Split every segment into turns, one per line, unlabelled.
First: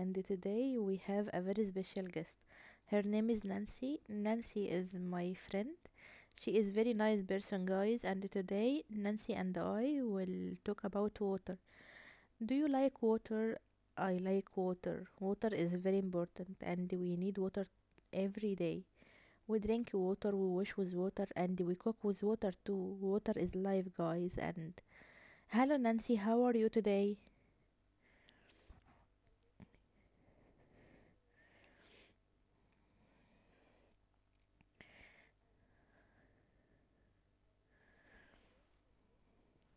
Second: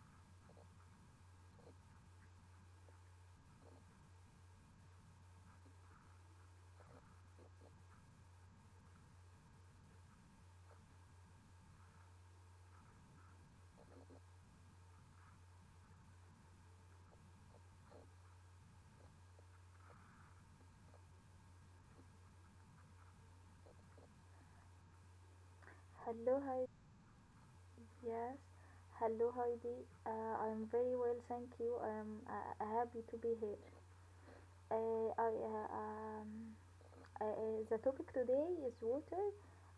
and today we have a very special guest. Her name is Nancy. Nancy is my friend. She is very nice person, guys, and today Nancy and I will talk about water. Do you like water? I like water. Water is very important, and we need water every day. We drink water, we wash with water, and we cook with water too. Water is life, guys. And hello, Nancy, how
Hello,
are
hi.
you today?
Yes. Hello, Heidi. I'm very well, thank you. I'm happy to be here. Uh, I, uh, um, the topic today is water.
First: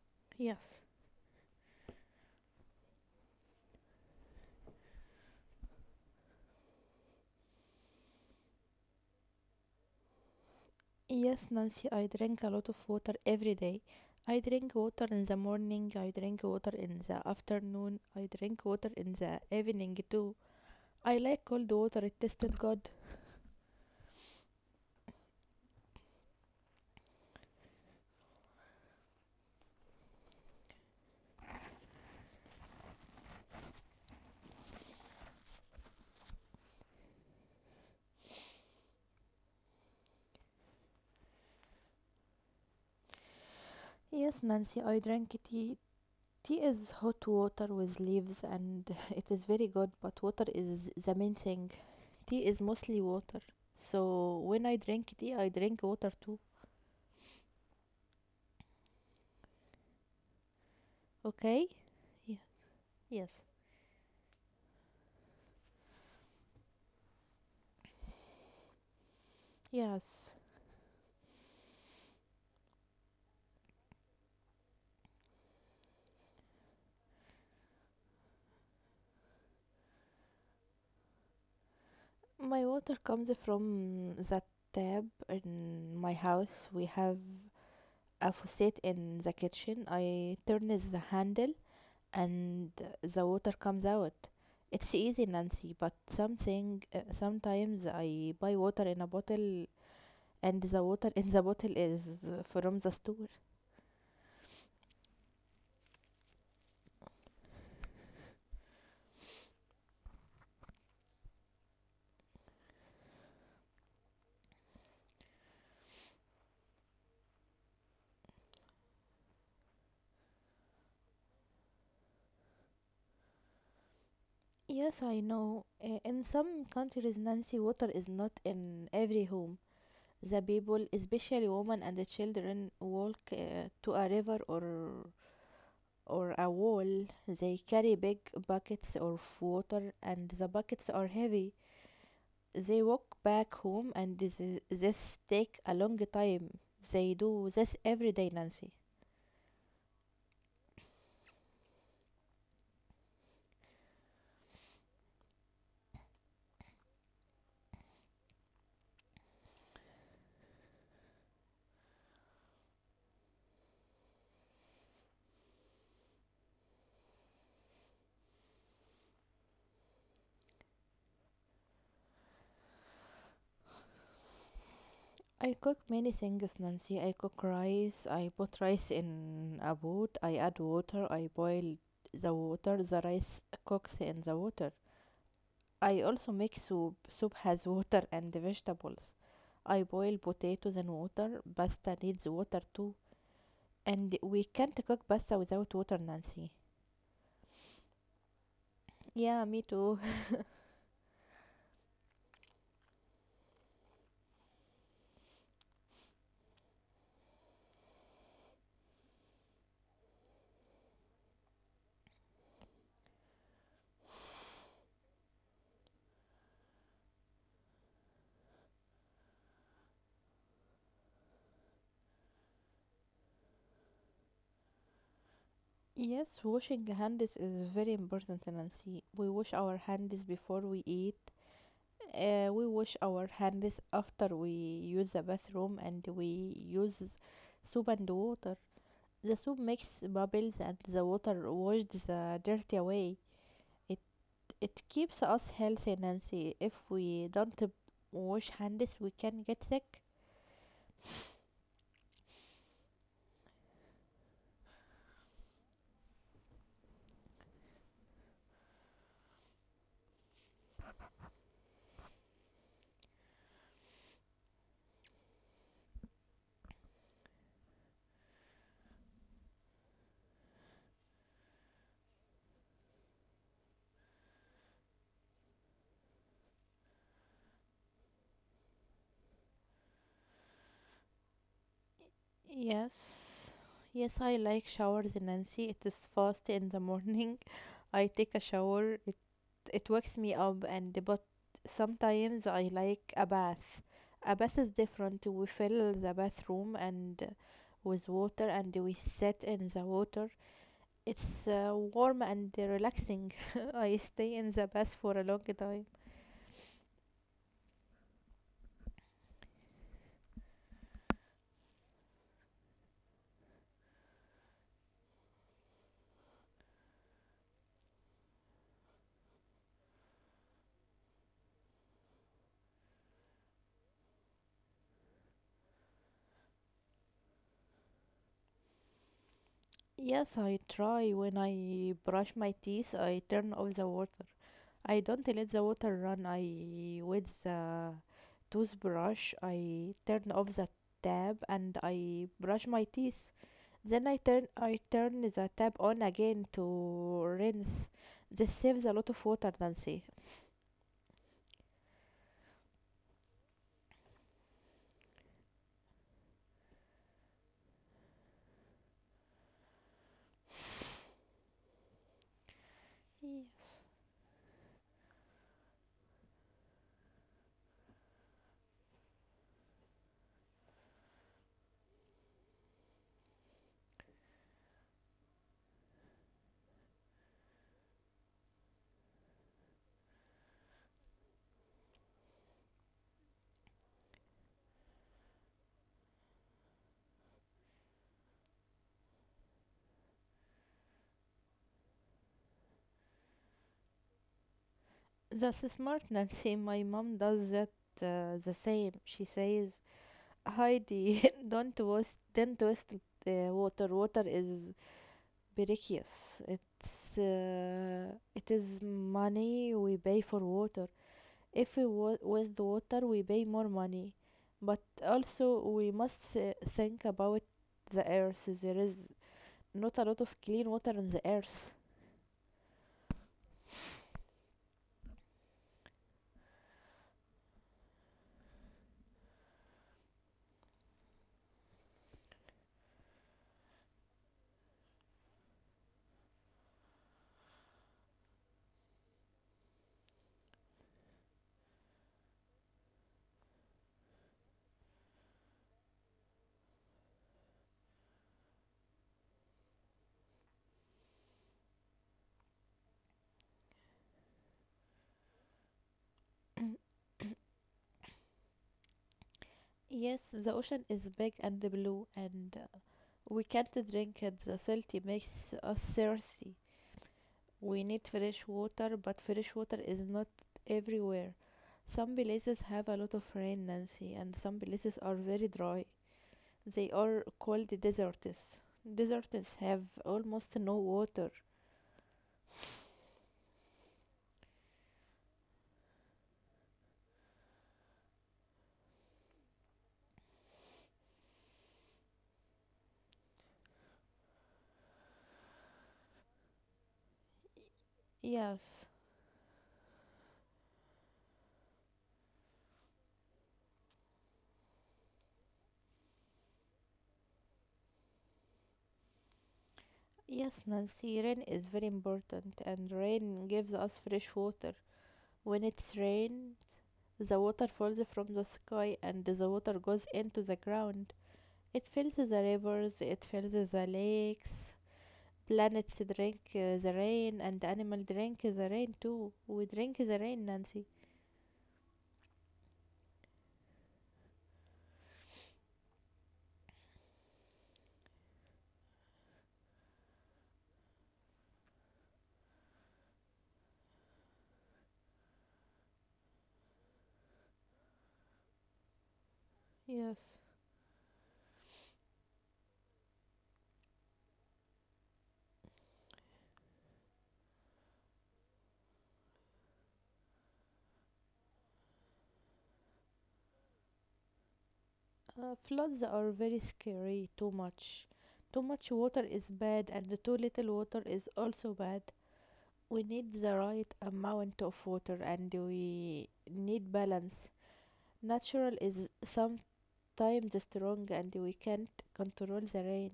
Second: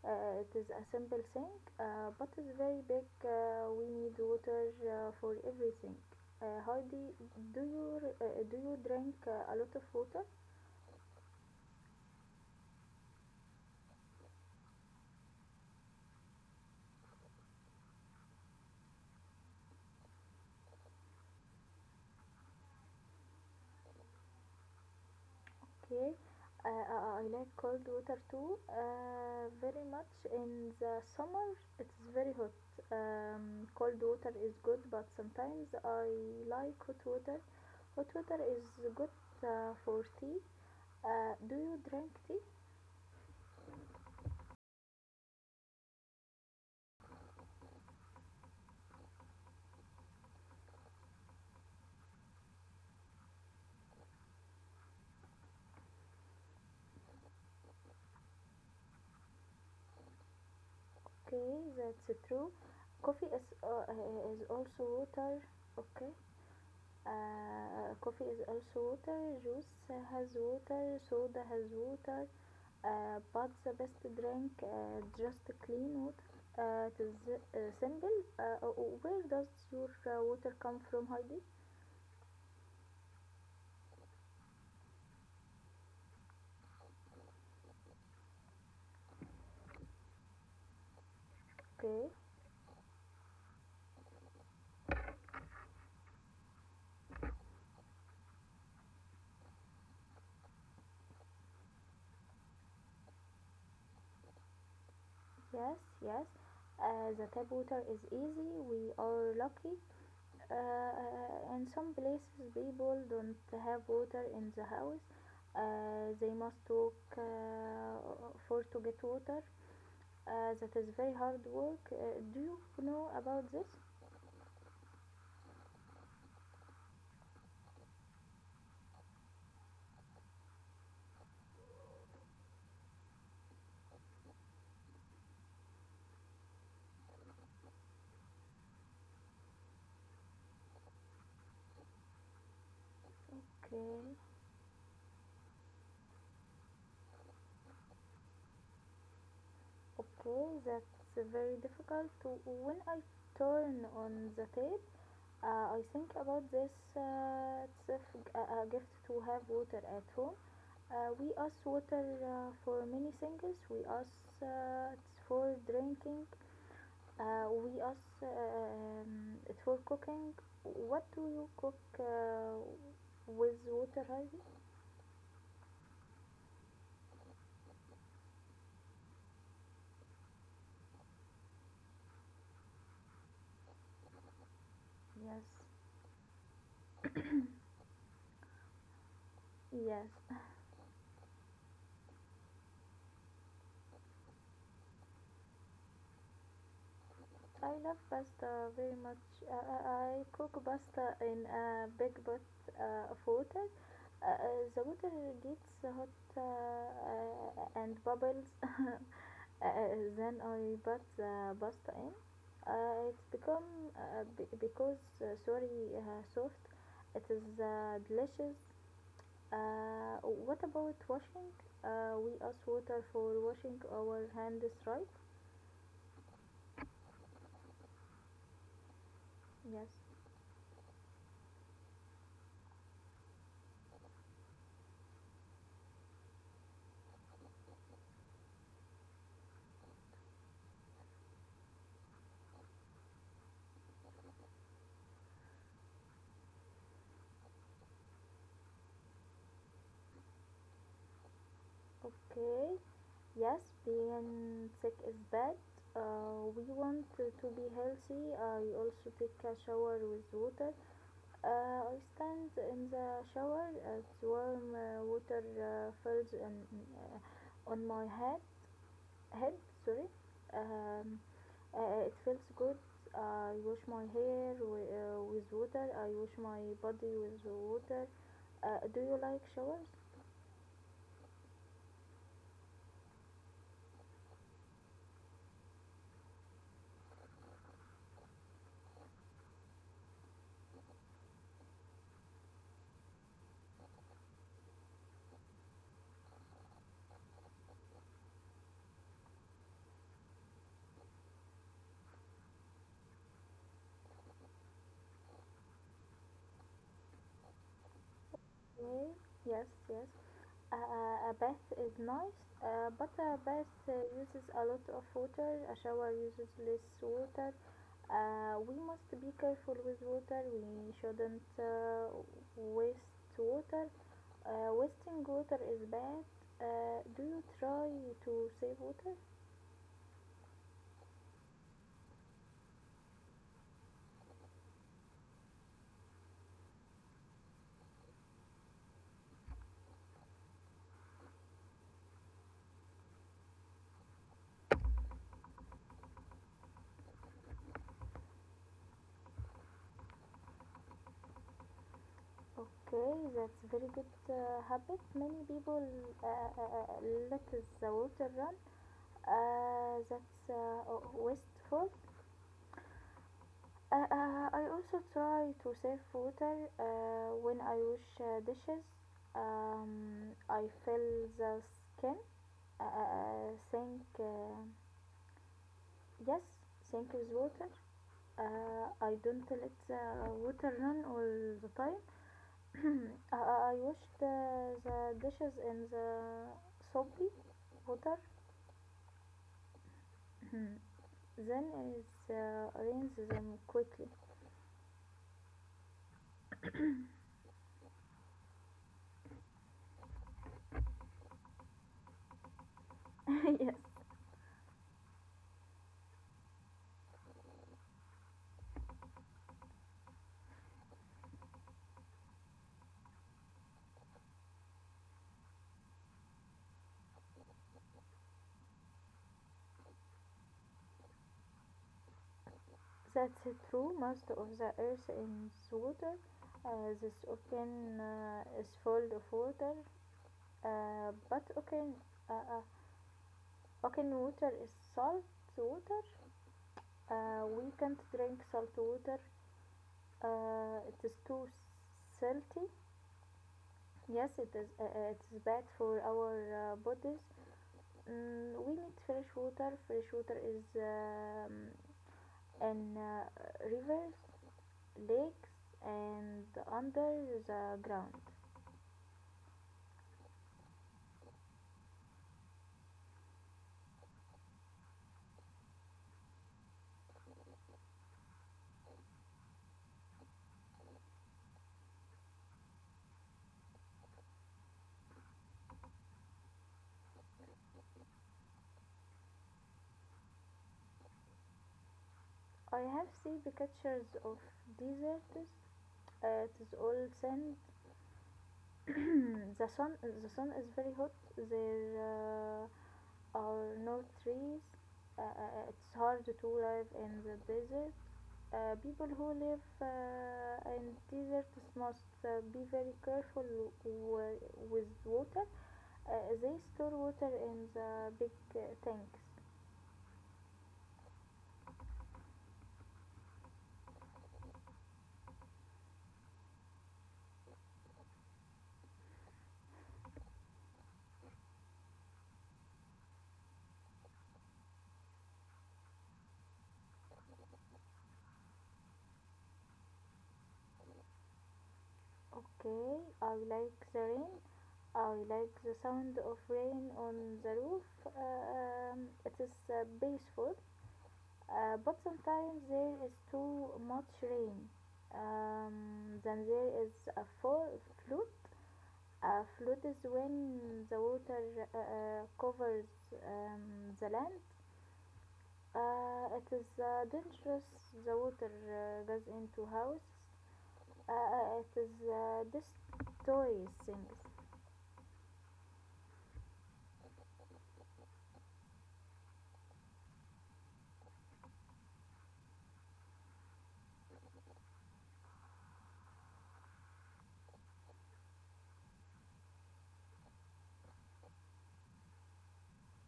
It is
Yes.
a simple thing, but it's very big. We need water for everything. Heidi, do you uh, do you drink a lot of water?
Yes, Nancy, I drink a lot of water every day. I drink water in the morning, I drink water in the afternoon, I drink water in the evening too. I like cold water, it tasted good.
Okay, I like cold water too, very much. In the summer, it's very hot. Cold water is good, but sometimes I like hot water. Hot water is good for tea. Do you drink tea?
Yes, Nancy, I drank tea. Tea is hot water with leaves and it is very good, but water is the main thing. Tea is mostly water. So when I drink tea, I drink water too. Okay?
Okay,
Yeah.
that's true.
Yes.
Coffee is also water. Okay. Coffee is also water, juice
Yes.
has water, soda has water, but the best drink just clean water. It is simple. Uh, uh, where does your water come from, Heidi?
My water comes from the tap in my house. We have a faucet in the kitchen. I turn the handle
Okay,
and the water comes out. It's easy, Nancy, but something sometimes I buy water in a bottle and the water in the bottle is from the store.
yes, yes. The tap water is easy. We are lucky. In some places people don't have water in the house, they must walk for to get water, that is very hard work. Do you know about this?
Yes, I know. In some countries, Nancy, water is not in every home. The people, especially women and the children, walk to a river or a wall. They carry big buckets of water, and the buckets are heavy. They walk back home, and
Okay.
this take a long time. They do this every day, Nancy.
Okay, that's very difficult. When I turn on the tape, I think about this. It's a gift to have water at home. We ask water for many things. We ask it's for drinking. We ask it for cooking. What do you cook with water, Heidi?
I cook many things, Nancy. I cook rice. I put rice in a pot. I add water. I boil the water. The rice cooks in the water.
Yes.
I also make soup. Soup has water and vegetables. I boil
Yes.
potatoes and water. Pasta needs water too. And we can't cook pasta without water, Nancy.
I love pasta very much.
Yeah,
Uh,
me
I
too.
I cook pasta in a big pot of water. Uh, uh, the water gets hot and bubbles. Uh, then I put the pasta in. It's become be- because sorry soft. It is delicious. What about washing? We use water for washing our hands, right?
Yes, washing hands is very important, Nancy. We wash our
Yes.
hands before we eat. We wash our hands after we use the bathroom and we use soup and water. The soup makes bubbles and the water washes the dirt away. It It keeps us healthy, Nancy. If we don't b- wash hands, we can get sick.
Okay. Yes, being sick is bad. We want to be healthy. I also take a shower with water. I stand in the shower as warm water falls on my head. Head, sorry. Um, it feels good. I wash my hair with water. I wash my body with water. Do you like showers?
Yes. Yes, I like showers, Nancy. It is fast in the morning. I take a shower. It wakes me up and but sometimes I like a bath. A bath is different. We fill the bathroom and with water and we sit in the water. It's warm and relaxing. I stay in the bath for a long time.
Well, yes, yes. A, a bath is nice, but a bath uses a lot of water. A shower uses less water. We must be careful with water. We shouldn't waste water. Wasting water is bad. Do you try to save water?
Yes, I try. When I brush my teeth, I turn off the water. I don't let the water run. I with the toothbrush, I turn off the tap and I brush my teeth. Then I turn the tap on again to rinse. This saves a lot of water, Nancy.
Okay, that's very good habit. Many people let the water run. That's wasteful.
Yes.
I also try to save water when I wash dishes. I fill the skin sink. Yes, sink with water. I don't let the water run all the time. I wash the dishes in the soapy water. Then is rinse them quickly.
That's smart, Nancy. My mom does that the same. She says, "Heidi, don't waste the
Yes.
water. Water is Birikios. It is money we pay for water. If we waste the water, we pay more money. But also we must think about the earth. There is not a lot of clean water on the earth.
That's true. Most of the earth is water. This ocean is full of water. But uh, uh, ocean water is salt water. We can't drink salt water. It is too salty. Yes, it is. It is bad for our bodies. We need fresh water. Fresh water is in rivers, lakes, and under the ground.
Yes, the ocean is big and blue, and we can't drink it. The salty makes us thirsty. We need fresh water, but fresh water is not everywhere. Some places have a lot of rain, Nancy, and some places are very dry. They are called deserts. Deserts have almost no water.
I have seen pictures of deserts. It is all sand. The sun is very hot there, are no trees, it's hard to live in the desert.
Yes,
People who live in deserts must be very careful w- with water, they store water in the big tanks.
yes, Nancy, rain is very important, and rain gives us fresh water. When it rains, the water falls from the sky and the water goes into the ground. It fills the rivers, it fills the lakes, planets drink the rain and the animal drink the rain too, we drink the rain, Nancy.
Okay, I like the rain. I like the sound of rain on the roof. It is peaceful. But sometimes there is too much rain. Then there is a flood. A flood is
Yes.
when the water covers the land. It is dangerous. The water goes into house. It is destroys things.
Floods are very scary. Too much water is bad and too little water is also bad. We need the right amount of water and we need balance. Natural is sometimes strong and we can't control the rain,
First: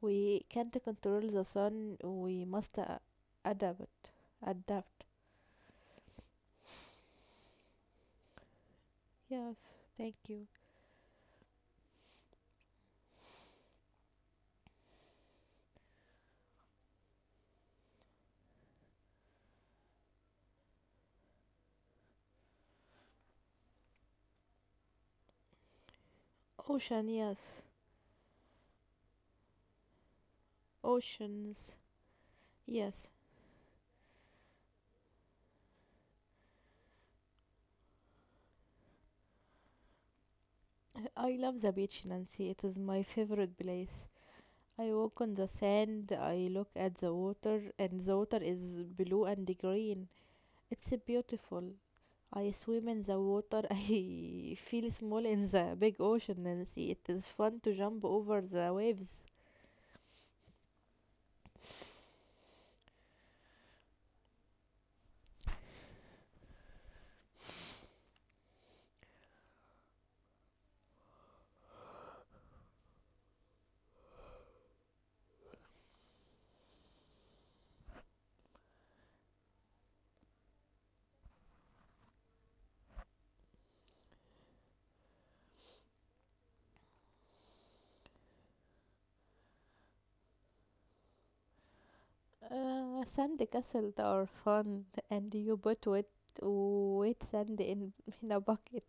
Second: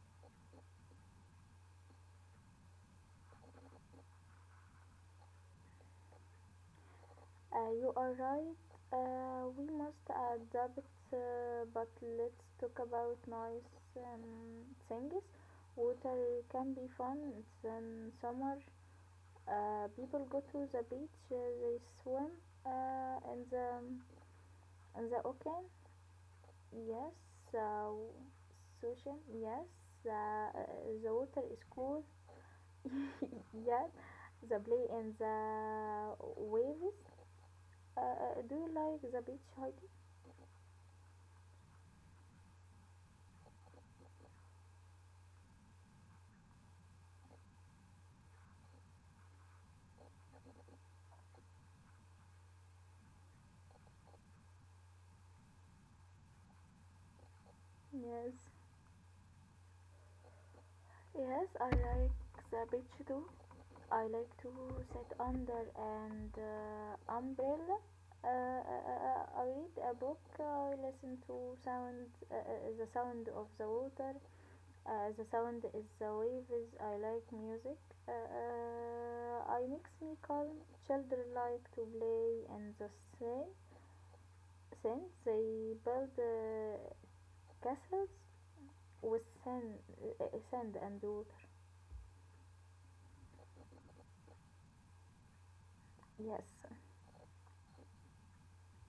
we can't control the sun. We must adapt adapt.
You are right. We
Yes,
must
thank you.
adapt, but let's talk about nice things. Water can be fun. It's in summer. People go to the beach. They swim uh, in the in the ocean.
Ocean,
Yes,
yes.
uh, ocean. Yes, uh, uh, the water is
Oceans,
cool.
yes.
Yes, the play in the waves. Do you like the beach, Heidi?
I love the beach in Nancy. It is my favorite place. I walk on the sand, I look at the water, and the water is blue and green. It's beautiful. I swim in the water. I feel small in the big ocean, Nancy. It is fun to jump
Yes,
over the waves.
yes, I like the beach too. I like to sit under an umbrella. I read a book. I listen to sound, the sound of the water. The sound is the waves. I like music. I makes me calm. Children like to play in the sand. sand. They build castles with sand, sand and wood.
Sand castles are fun, and you put
Yes,
wet sand in a bucket.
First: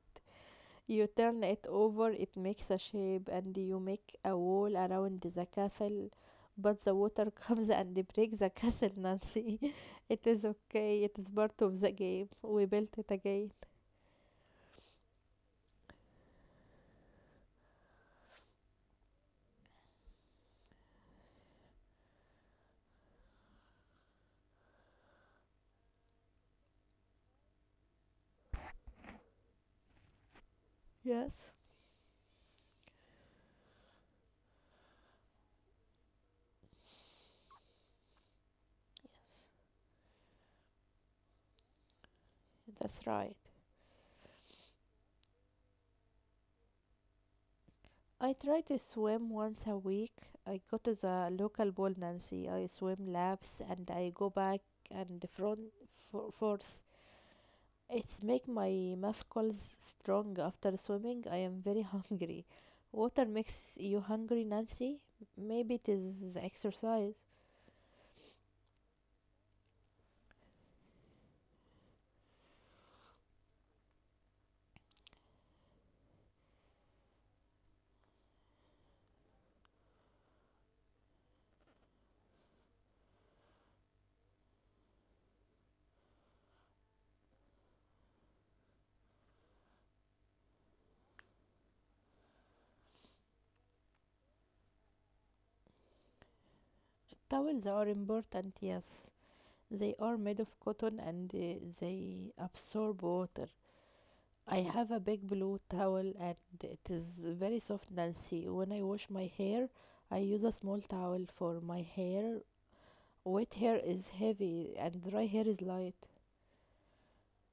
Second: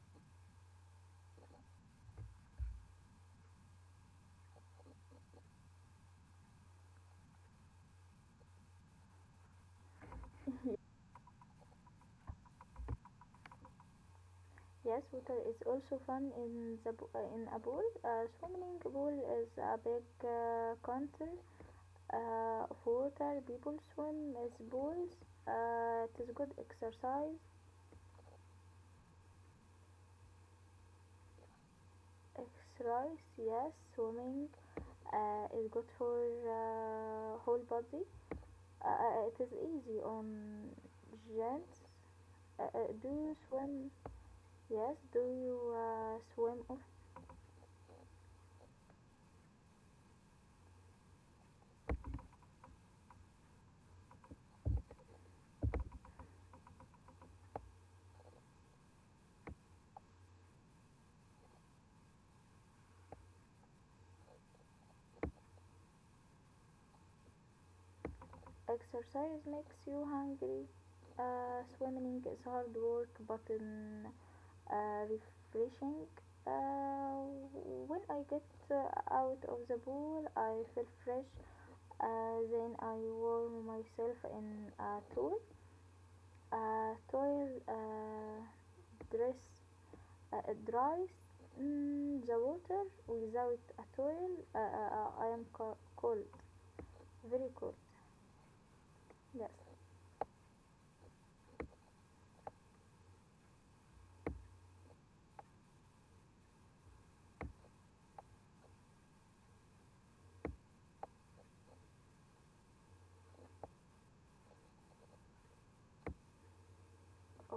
You turn it over, it makes a shape, and you make a wall around the castle. But the water comes and breaks the castle, Nancy. It is okay, it is part of the game. We built it again.
yes, water is also fun in the in a pool. A swimming pool is a big counter of water. People swim as pools. It is good exercise.
Yes,
Exercise, yes, swimming is good for whole body. It
yes,
is easy on gents. Do
that's
you
right.
swim? Yes. Do you swim.
I try to swim once a week. I go to the local pool, Nancy. I swim laps and I go back and front for forth. It's make my muscles strong. After swimming I am very hungry. Water makes you hungry, Nancy? Maybe it is the exercise.
Exercise makes you hungry. Swimming is hard work but refreshing. Uh, when I get out of the pool, I feel fresh. Then I warm myself in a towel. A towel dress uh, dries the water. Without a towel, I am cold, very
Towels
cold.
are important, yes.
Yes.
They are made of cotton and they absorb water. I have a big blue towel and it is very soft, Nancy. When I wash my hair, I use a small towel for my hair. Wet hair is heavy and dry hair is light.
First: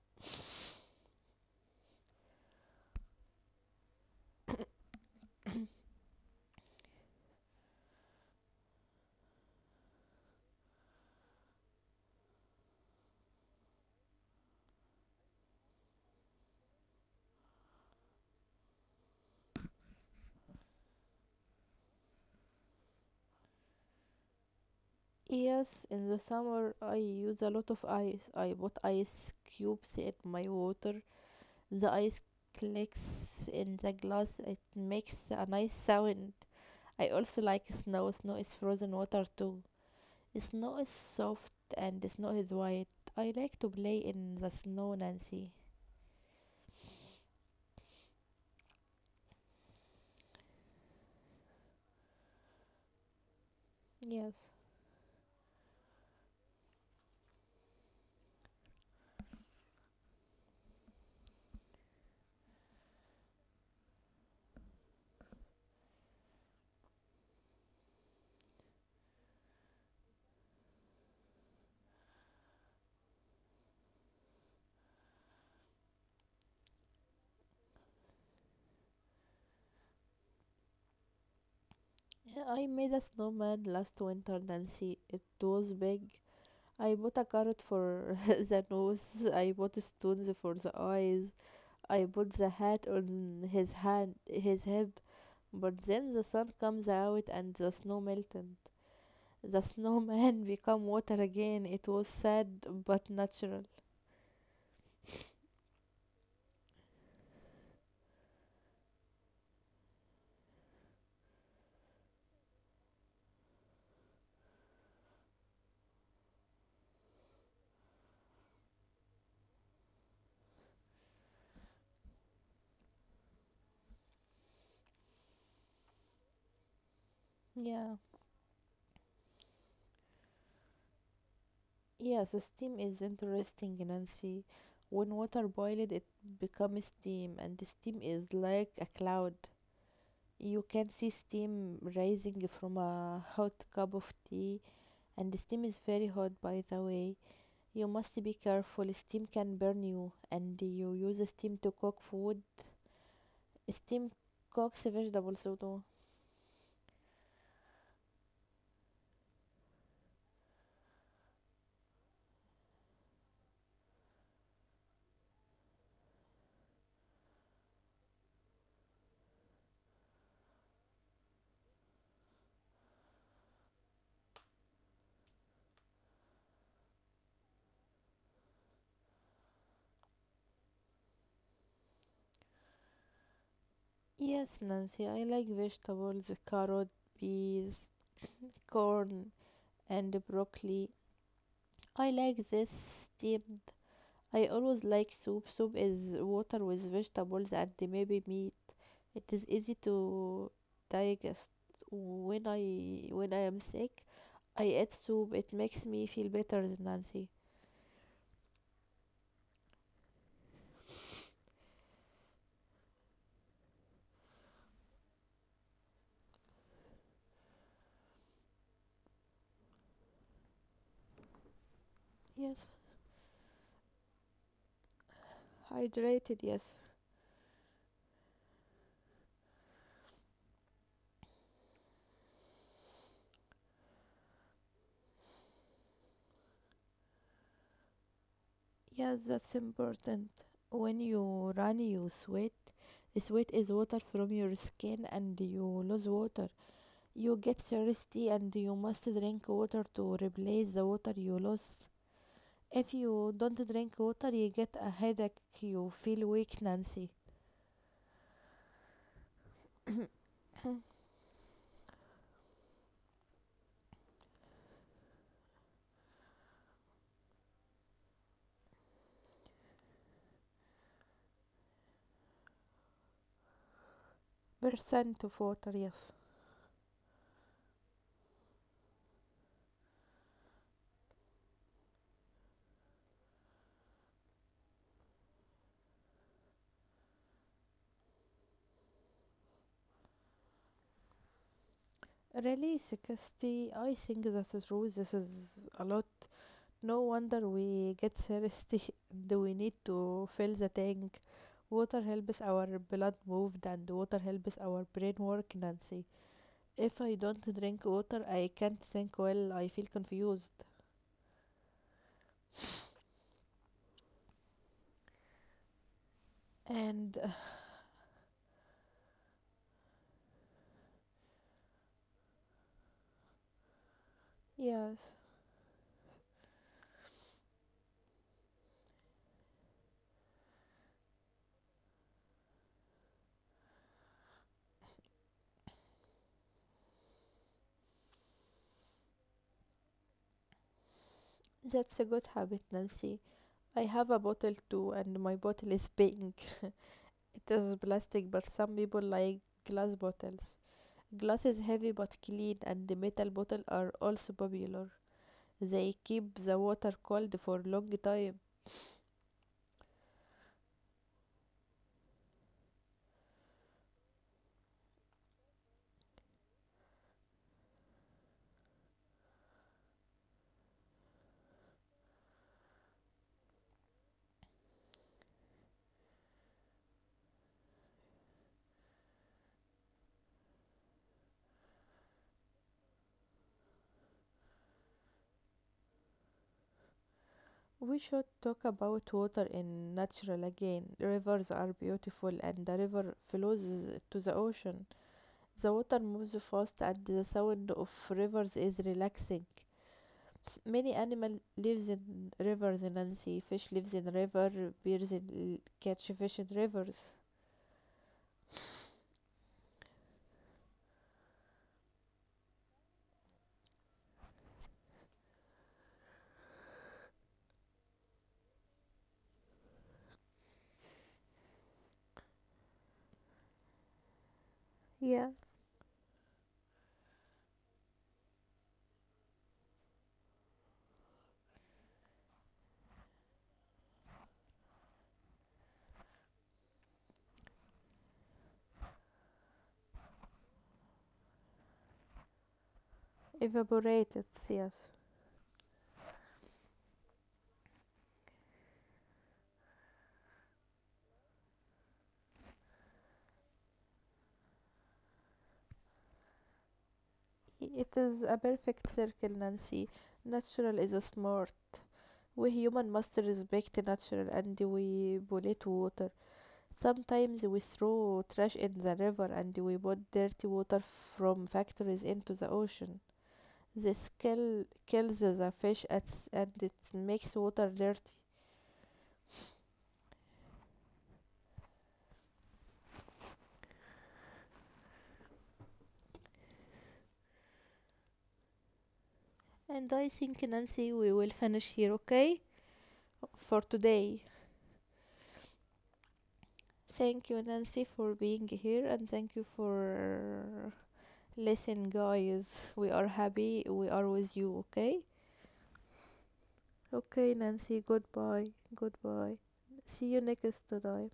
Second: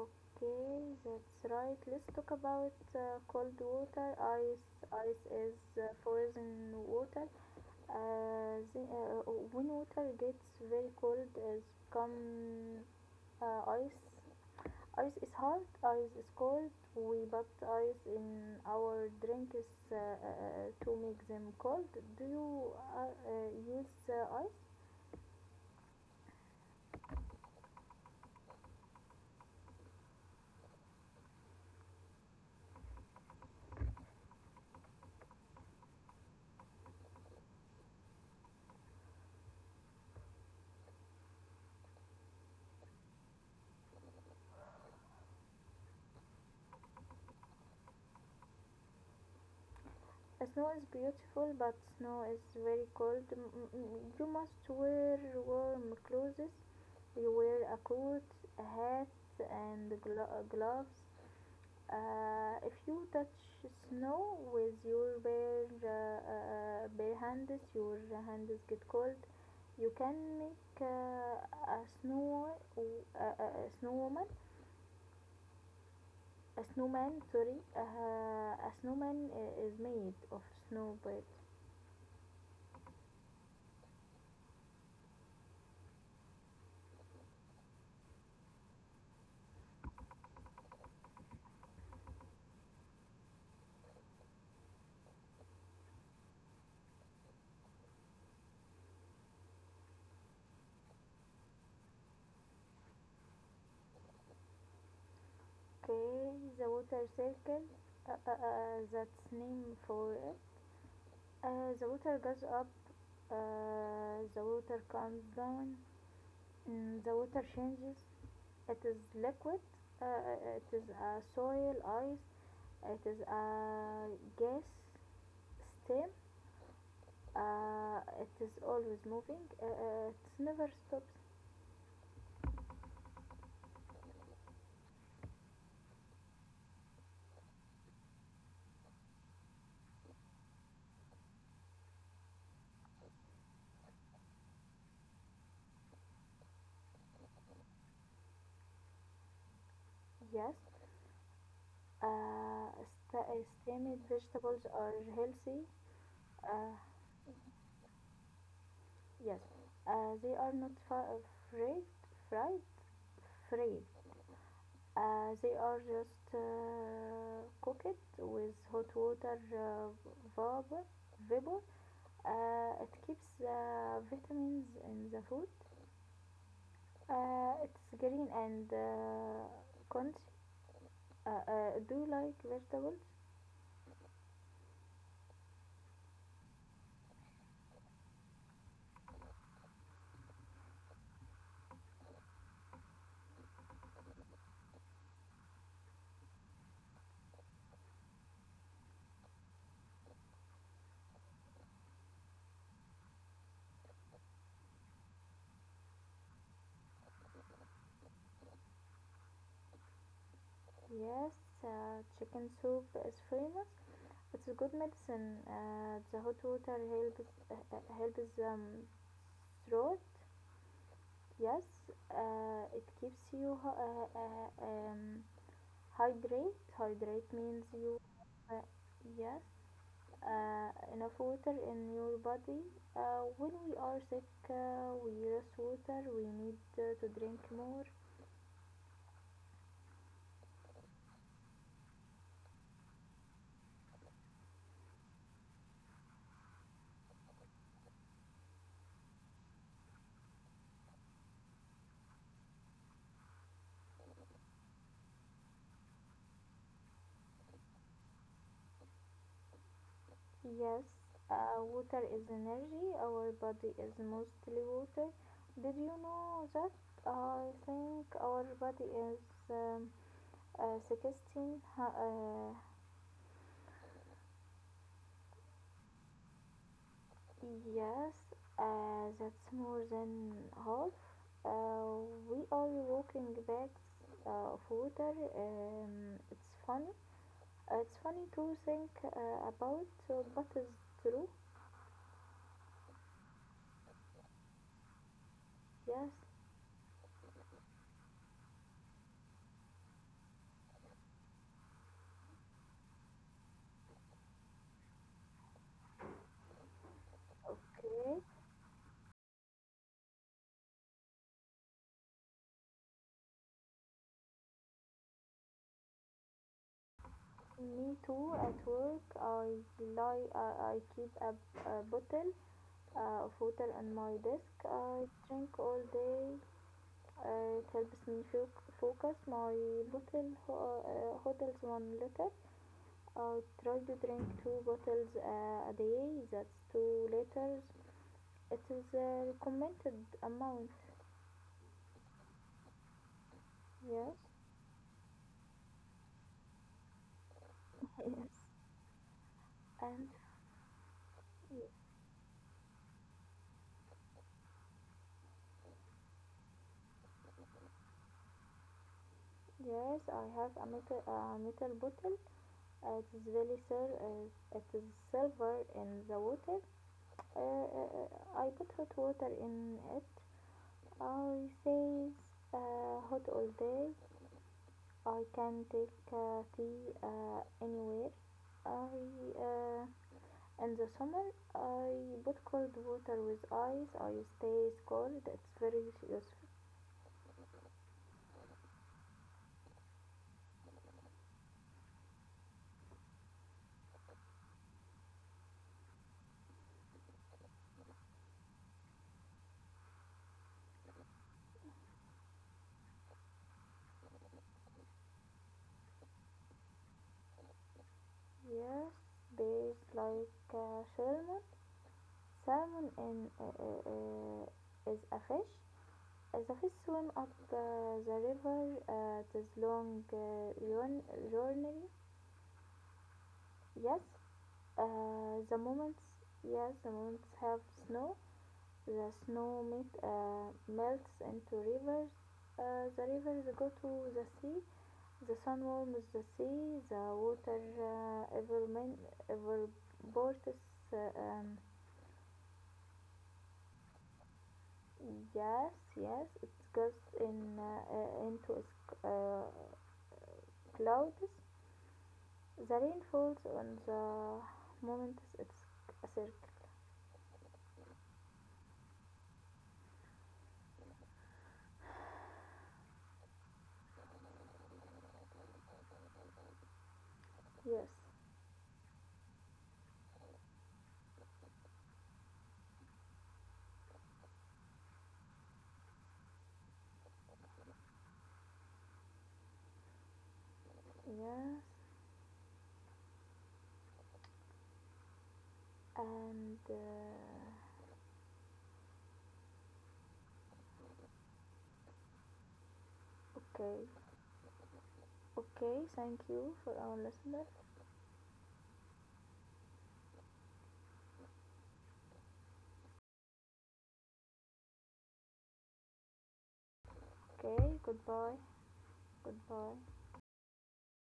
Okay, that's right. Let's talk about cold water. Ice is frozen water. When water gets very cold, it become ice. Ice is hard. Ice is cold. We put ice in our drinks to make them cold. Do you use ice?
Yes, in the summer I use a lot of ice. I put ice cubes in my water. The ice clicks in the glass. It makes a nice sound. I also like snow. Snow is frozen water too. Snow is soft and snow is white. I like to play in the snow, Nancy.
Snow is beautiful, but snow is very cold. You
Yes.
must wear warm clothes. You wear a coat, a hat, and gloves. If you touch snow with your bare hands, your hands get cold. You can make a snowman. Sorry, a snowman is made of snow birds.
Yeah, I made a snowman last winter, Nancy. It was big. I bought a carrot for the nose. I bought stones for the eyes. I put the hat on his head, but then the sun comes out and the snow melted. The snowman become water again. It was sad but natural.
Okay, the water circle. That's name for it. The water goes up. The water comes down. The water changes. It is liquid. It is a soil, ice. It is a gas, steam.
Yeah.
It is always moving. It never stops.
Yeah, so steam is interesting, Nancy. When water boiled it becomes steam and the steam is like a cloud. You can see steam rising from a hot cup of tea, and the steam is very hot by the way. You must be careful, steam can burn you, and
Yes.
you use steam to cook food.
Uh, Steamed
Steam
vegetables
cooks
are
vegetables so
healthy.
too.
Uh, Yes, they are not fried, fried, fried. They are just cooked with hot water vapor. vapor. It keeps the vitamins in the food. It's green and crunchy. Do you like vegetables?
Yes, Nancy, I like vegetables, carrot, peas, corn, and broccoli. I like this steamed. I always like soup. Soup is water with vegetables and maybe meat. It is easy to digest. When I am sick, I eat soup. It makes me feel better, Nancy.
Yes, chicken soup is famous. It's a good medicine. The hot water helps helps throat. Yes,
Yes.
it keeps you uh, uh, um,
Hydrated,
hydrate.
yes.
Hydrate means you uh, yes enough water in your body. When we are sick, we lose water. We need to drink more.
Yes, that's important. When you run, you sweat. Sweat is water from your skin, and you lose water. You get thirsty, and you must drink water to replace the water you lost. If you don't drink water, you get a headache. You feel weak, Nancy.
Yes, water is energy. Our body is mostly water. Did you know that? I think our body is um, 16.
Percent of water, yes.
Yes, that's more than half. Uh, we are walking bags of water. It's funny. It's funny to think about, but it's true.
Really, 60. I think that's true. This is a lot.
Yes,
No wonder we get thirsty and we need to fill the tank. Water helps our blood move and water helps our brain work, Nancy. If I don't drink water,
okay.
I can't think well, I feel confused. And
Me too. At work, I keep a bottle of water on my desk.
Yes,
I drink all day. It helps me focus. My bottle hotels 1 liter. I try to drink two bottles a day. That's 2 liters. It is a recommended amount.
that's a good habit, Nancy. I have
Yes.
a bottle too, and my bottle is pink. It is plastic,
Yes.
but some people like glass
And
bottles. Glass is heavy but clean, and the metal bottle are also popular. They keep the water cold for a long time.
yes, I have a metal bottle. It is really sir. It is silver in the water. Uh, uh, uh, I put hot water in it. I say hot all day. I can take tea anywhere. I uh, in the summer I put cold water with ice. I stays cold. It's very useful.
We should talk about water in natural again. Rivers are beautiful and the river flows to the ocean. The water moves fast and the sound of rivers is relaxing. Many animal lives in rivers, Nancy. Fish lives in river, bears in, catch fish in rivers.
Yes, days like Sherman. Salmon in, is a fish. The fish swim up the river this long journey. Yes,
Yeah,
the moments. Yes, the moments have snow. The snow melts into rivers. The rivers go to the sea. The sun warms the sea. The water ever evaporates. Uh, um,
evaporated, yes.
Yes, yes, it goes in into clouds. The rain falls on the moment it's a circle.
It is a perfect circle, Nancy. Natural is smart. We human must respect natural and we pollute water. Sometimes we
Yes,
throw trash in the river and we put dirty water from factories into the ocean. Kills the fish and it makes water dirty.
yes, and
And I think, Nancy, we will finish here, okay? For
okay,
today.
okay. Thank you for our
Thank you,
listener.
Nancy, for being here, and thank you for listen, guys. We are happy we are with you. Okay, okay, Nancy,
Okay, goodbye,
goodbye. Goodbye,
goodbye.
see you next time.